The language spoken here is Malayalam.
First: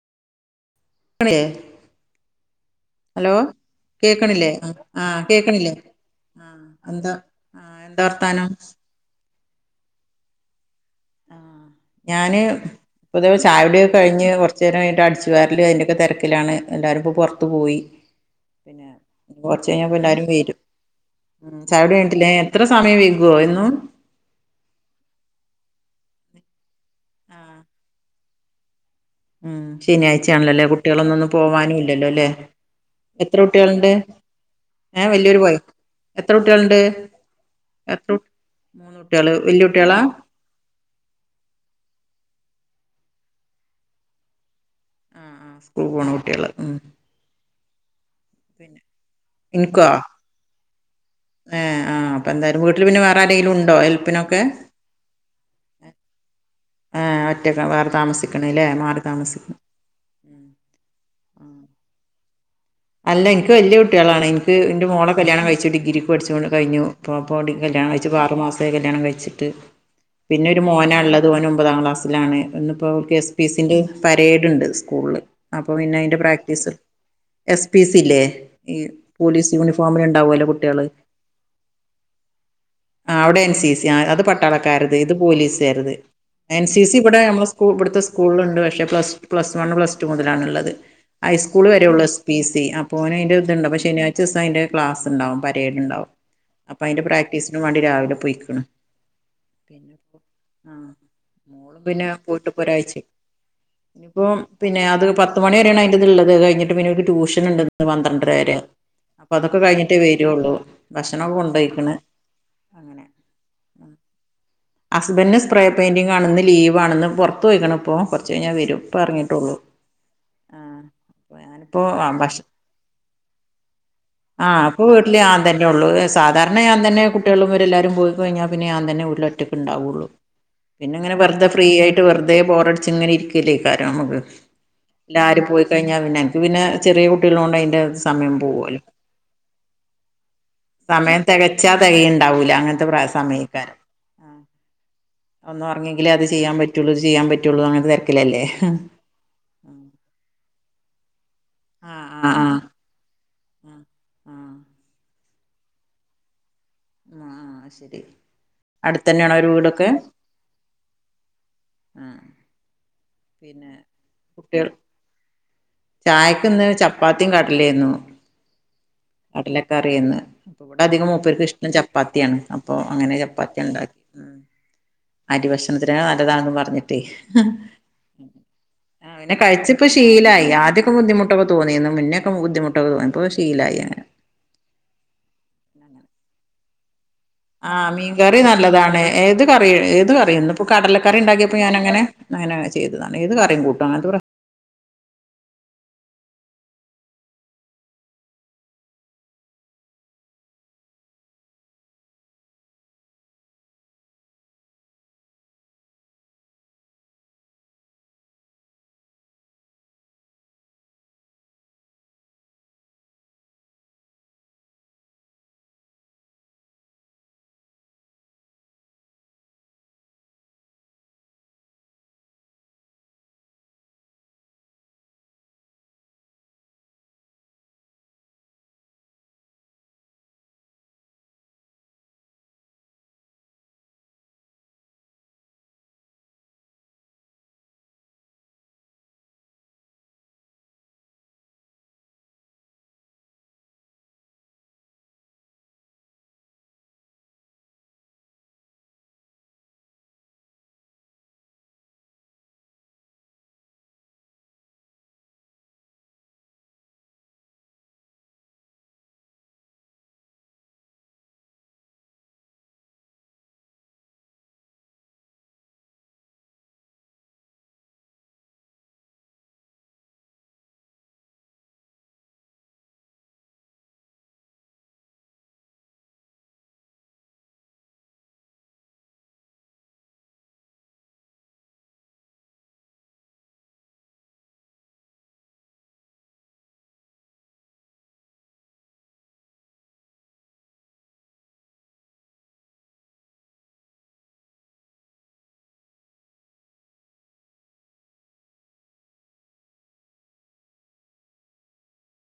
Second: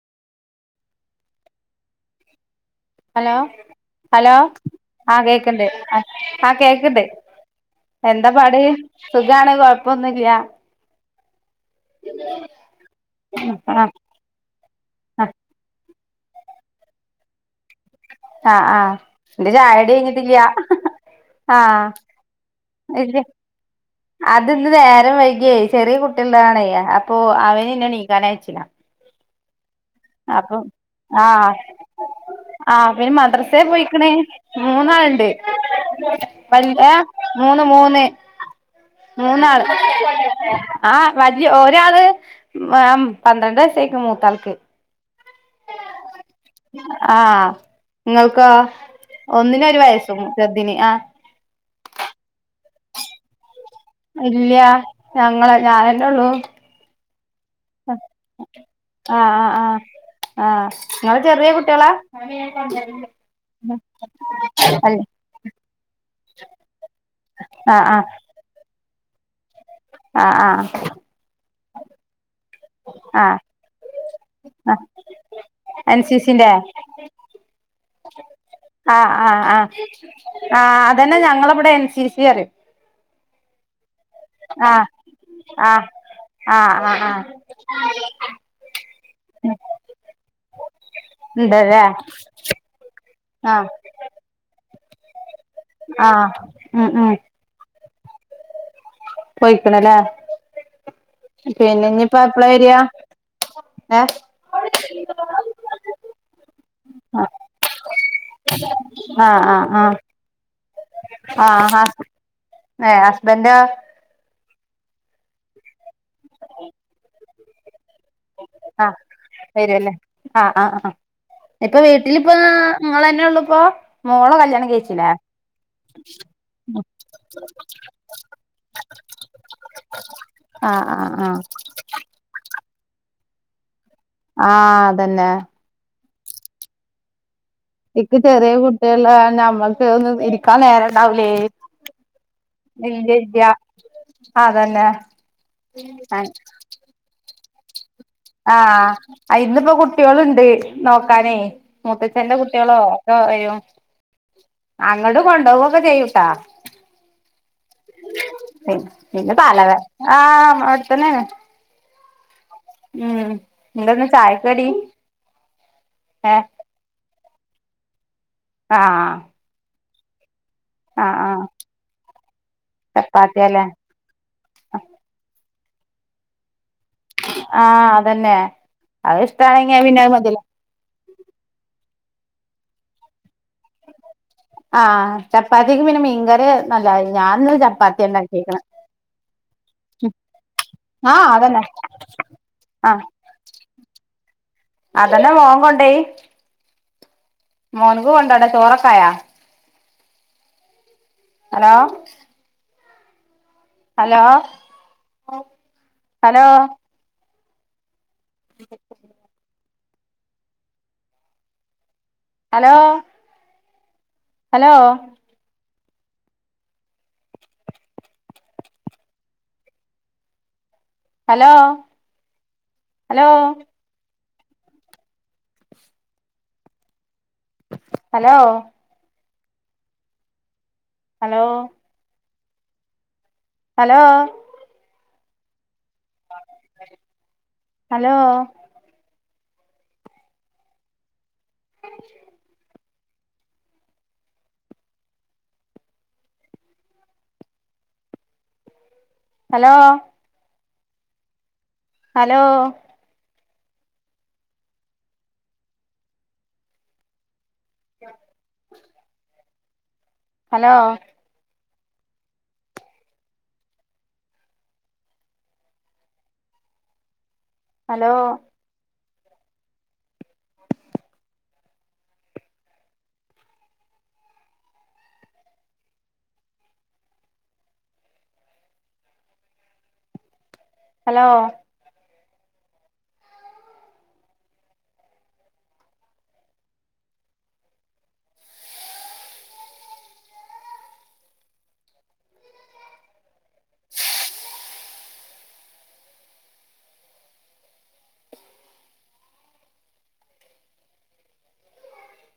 [unintelligible] ഹലോ, ഹലോ കേക്കണില്ലേ ആഹ് കേക്കണ്ട്, ആഹ് കേക്കണ്ട്. എന്താ ആഹ് എന്താ വർത്താനം പാട് സുഖാണ് കൊഴപ്പൊന്നും ഇല്ല. ആ ഞാന് പൊതുവേ ചായ ആ കുടിയൊക്കെ കഴിഞ്ഞ് കുറ ച്ച് ആ അടിച്ചു വാരല് അതിൻ്റെയൊക്കെ തിരക്കിലാണ്. എല്ലാവരും ഇപ്പോ പുറത്തു പോയി. ആ ആ പിന്നെ എന്റെ കുറച്ച് കഴിഞ്ഞ ചായുടി പിന്നെ എല്ലാരും കഴിഞ്ഞിട്ടില്ല വരും. ഉം ആ ചായ കുടി കഴിഞ്ഞിട്ടില്ലേ, എത്ര സമയം വൈകുവോ എന്നും. അത് ഇന്ന് നേരം വൈകിയേ ചെറിയ കുട്ടിയുള്ളതാണ്, അപ്പൊ ആഹ് അവന് ഇന്ന് എനീക്കാൻ അയച്ചില്ല. ഉം ശനിയാഴ്ച ആണല്ലേ, കുട്ടികളൊന്നുംന്നും പോവാനും ഇല്ലല്ലോ അല്ലെ?. ആഹ് പിന്നെ മദ്രസെ പോയിരിക്കണ് ഏഹ് മൂന്നാളുണ്ട്, വലിയൊരു ബോയോ എത്ര വല കുട്ടികളുണ്ട് മൂന്ന് മൂന്ന് എത്ര കു മൂന്ന് കുട്ടികള് വല്യ മൂന്നാള്. കുട്ടികളാ ആഹ് വല്യ ഒരാള് പന്ത്രണ്ട് വയസായേക്കണ് മൂത്താൾക്ക്. ആഹ് ആഹ് സ്കൂളിൽ പോണ കുട്ടികള്. ഉം ആഹ് നിങ്ങൾക്കൊ ഒന്നിന് ഒരു വയസും, ചെറുതിന് ആഹ് ഏഹ് ആഹ് അപ്പ എന്തായാലും വീട്ടില് പിന്നെ വേറെ ആരെങ്കിലും ഉണ്ടോ? ഹെൽപ്പിനൊക്കെ. ഇല്ല ഞങ്ങള് ഞാൻ തന്നെ ഉള്ളൂ. ആഹ് ഒറ്റയ്ക്ക മാറി താമസിക്കണ് അല്ലേ, മാറി താമസിക്കണ്. ആഹ് നിങ്ങള് ചെറിയ കുട്ടികളാ [unintelligible] അല്ല, എനിക്ക് വലിയ കുട്ടികളാണ്. എനിക്ക് എൻ്റെ അല്ല മോളെ കല്യാണം കഴിച്ചു ഡിഗ്രിക്ക് പഠിച്ചുകൊണ്ട് കഴിഞ്ഞു. [unintelligible] ആ കല്യാണം ആ കഴിച്ചപ്പോൾ ആറ് മാസം. കല്യാണം കഴിച്ചിട്ട് ആ ആ പിന്നെ ഒരു മോനാ ഉള്ളത്. മോൻ ഒമ്പതാം ക്ലാസ്സിലാണ്. ഇന്നിപ്പോ ആ എസ് പി സിൻ്റെ പരേഡ് ഉണ്ട്. ആ സ്കൂളില് അപ്പോൾ പിന്നെ എൻ സി അതിൻ്റെ സിന്റെ പ്രാക്ടീസ്. എസ് പി സി ഇല്ലേ ഈ ആ ആ പോലീസ് ആ യൂണിഫോമിൽ ഉണ്ടാവുമല്ലോ ആ കുട്ടികള്. അതന്നെ ഞങ്ങളിവിടെ എൻ സി സി പറയും ആഹ് അവിടെ എൻ സി സി, ആഹ് അത് ആ പട്ടാളക്കാരത്, ഇത് ആ പോലീസ്കാരത്. ആ എൻ സി ആ സി ആ ഇവിടെ നമ്മളുടെ സ് ഇവിടുത്തെ സ്കൂളിലുണ്ട്. പക്ഷെ plus plus one, plus two മുതലാണുള്ളത്. ഹൈസ്കൂൾ ഉണ്ടല്ലേ വരെയുള്ളു. [unintelligible] ആ ശനിയാഴ്ച ദിവസം അതിൻ്റെ ക്ലാസ്സ് ഉണ്ടാവും, പരേഡ്ണ്ടാവും, ആഹ് അപ്പോ ഉം അതിൻ്റെ ഉം പ്രാക്‌ടിസ്. സിന് വേണ്ടി രാവിലെ പോയിക്കണ് പോയിക്കണല്ലേ ആഹ് [unintelligible] പിന്നെ ഇനിയിപ്പ എപ്പളാ പോയിട്ട് വരിയാ ഒരാഴ്ച്ചയായി ഏഹ് ഇനിയിപ്പോ പിന്നെ അത് പത്ത് മണി വരെയാണ് അതിന്റെ ഇത് ഇള്ളത് കഴിഞ്ഞിട്ട് പിന്നെ ട്യൂഷന്ണ്ട്ന്ന് പന്ത്രണ്ടരവരേ അപ്പൊ ആഹ് അതൊക്കെ ആഹ് ആഹ് കഴിഞ്ഞിട്ടേ വരൊള്ളൂ ഭക്ഷണൊക്കെ ആഹ് കൊണ്ടോയ്ക്ക്ണ് ഹസ് ഏഹ് ഹസ്ബന്റോ ഹസ്ബന്റിന് സ്പ്രേ പെയിന്റിംഗാണ്ന്ന് ലീവാണ് പൊർത്ത്പോയ്ക്ക്ണ്പ്പോ കൊർച്ചയ്ഞ്ഞാ വരും ആഹ് ഇപ്പ ഏർങ്ങീട്ടുള്ളൂ വരുവല്ലേ ആഹ് ആഹ് ആഹ് ഇപ്പൊ പ്പോ ആഹ് വീട്ടിലിപ്പ ഭക്ഷ നിങ്ങളന്നെ ഉള്ളുപ്പോ മോളെ ആ കല്യാണം ഇപ്പൊ കഴിച്ചില്ലേ വീട്ടില് ഞാൻ തന്നേള്ളൂ [unintelligible] സാധാരണ ഞാൻതന്നെ കുട്ടികളുംവരല്ലാരും പോയിക്കഴിഞ്ഞാ പിന്നെ ഞാൻതന്നെ വീട്ടില് ഒറ്റക്ക് ക്ക്ണ്ടാവുള്ളു ആഹ് പിന്നെ ആഹ് ഇങ്ങനെ ആഹ് വെർതെ ഫ്രീ ആയിട്ട് വെർതേ ബോറട്ച്ച് ഇങ്ങനെ ഇരിക്കല്ലേക്കാരംമ്മക്ക് ആഹ് അതന്നെ എല്ലാരും പോയികഴിഞ്ഞാ പിന്നെ അൻക്ക് പിന്നെ ചെറിയ കുട്ടിള്ളോണ്ട് അയ്നെ ഇക്ക് സമയം ചെറിയ പോവോലോ കുട്ടികള് നമ്മക്ക് ഒന്ന് ഇരിക്കാൻ നേരം സമയം ഉണ്ടാവൂലേ തെകച്ചാ തെകയിണ്ടാവൂല അങ്ങൻ തെ പ്ര ഇല്ല ഇല്ല സമയയ്ക്കാരം അതന്നെ ഒന്നൊർങ്ങ്യങ്കിലേ അത് ചെയ്യാൻ പറ്റൊ റ്റുള്ളൂ ചെയ്യാൻപറ്റുള്ളൂ അങ്ങൻതെ തെര് ആഹ് അയിന്നിപ്പോ കുട്ട്യോളുണ്ട് നോക്കാനേ ആഹ് മുത്തച്ഛന്റെ ആഹ് ആഹ് കുട്ട്യോളോ ഒക്കെ വരും ആഹ് ആഹ് അങ്ങടും കൊണ്ടോവൊക്കെ ചെയ്യൂട്ടാ ആഹ് ആഹ് ശരി പിന്ന പിന്നെ അടുത്തന്നെയാണോ അവരെ തലവേ വീടൊക്കെ ആഹ് അടുത്തന്നേണ് ഉം ഉം എന്താന്ന് ചായക്കടി ചായക്ക്ന്ന് ചപ്പാത്തിം കടലിയേയ്ന്നു ആഹ് കടലക്കാറിയേന്ന് ഇവിടെ അധികം ആഹ് മൂപ്പർക്ക് ആഹ് ഇഷ്ടം ചപ്പാത്തിയാണ് അപ്പൊ അങ്ങനെ ചപ്പാത്തിയല്ലേ ചപ്പാത്തിയാണ്ടാക്കി ഉം അരിഭക്ഷണത്തിനേക്കാൾ നല്ലതാണ്ന്ന് പർഞ്ഞ് [unintelligible] ആഹ് അതന്നെ അത് പിന്നെ ഇഷ്ടാണെങ്കി കഴിച്ച്പ്പ പിന്നെ അത് മതിയല്ലോ ശീലായി ആദ്യ ആദ്യക്കെ ബുദ്ധമുട്ടൊക്കെ തോന്നീന്നു മുന്നേക്കെ ബുദ്ധിമുട്ടൊക്കെ തോന്നിപ്പൊശീലായിഅങ്ങനെ ആഹ് ചപ്പാത്തീക്ക് പിന്നെ മിൻകറി നല്ലായി ഞാൻന്ന് ആഹ് മീൻകറി നല്ലതാണ് ഏത് കറി ഏത് കറിയന്ന് ഇപ്പൊ ആഹ് കടലക്കറിണ്ടാക്കിയപ്പോ അതന്നെ ഞാനങ്ങനെ അങ്ങനെ ആഹ് ചെയ്തതാണ് ഏത് കറിംകൂട്ടും അങ്ങൻതെ പ്ര അതന്നെ മോൻ കൊണ്ടോയി മോൻക്ക്കൊണ്ടോണ്ടേ ചോറൊക്കായോ ഹലോ ഹലോ ഹലോ അ hello hello hello hello hello hello hello hello hello hello [inaudible] hello hello hello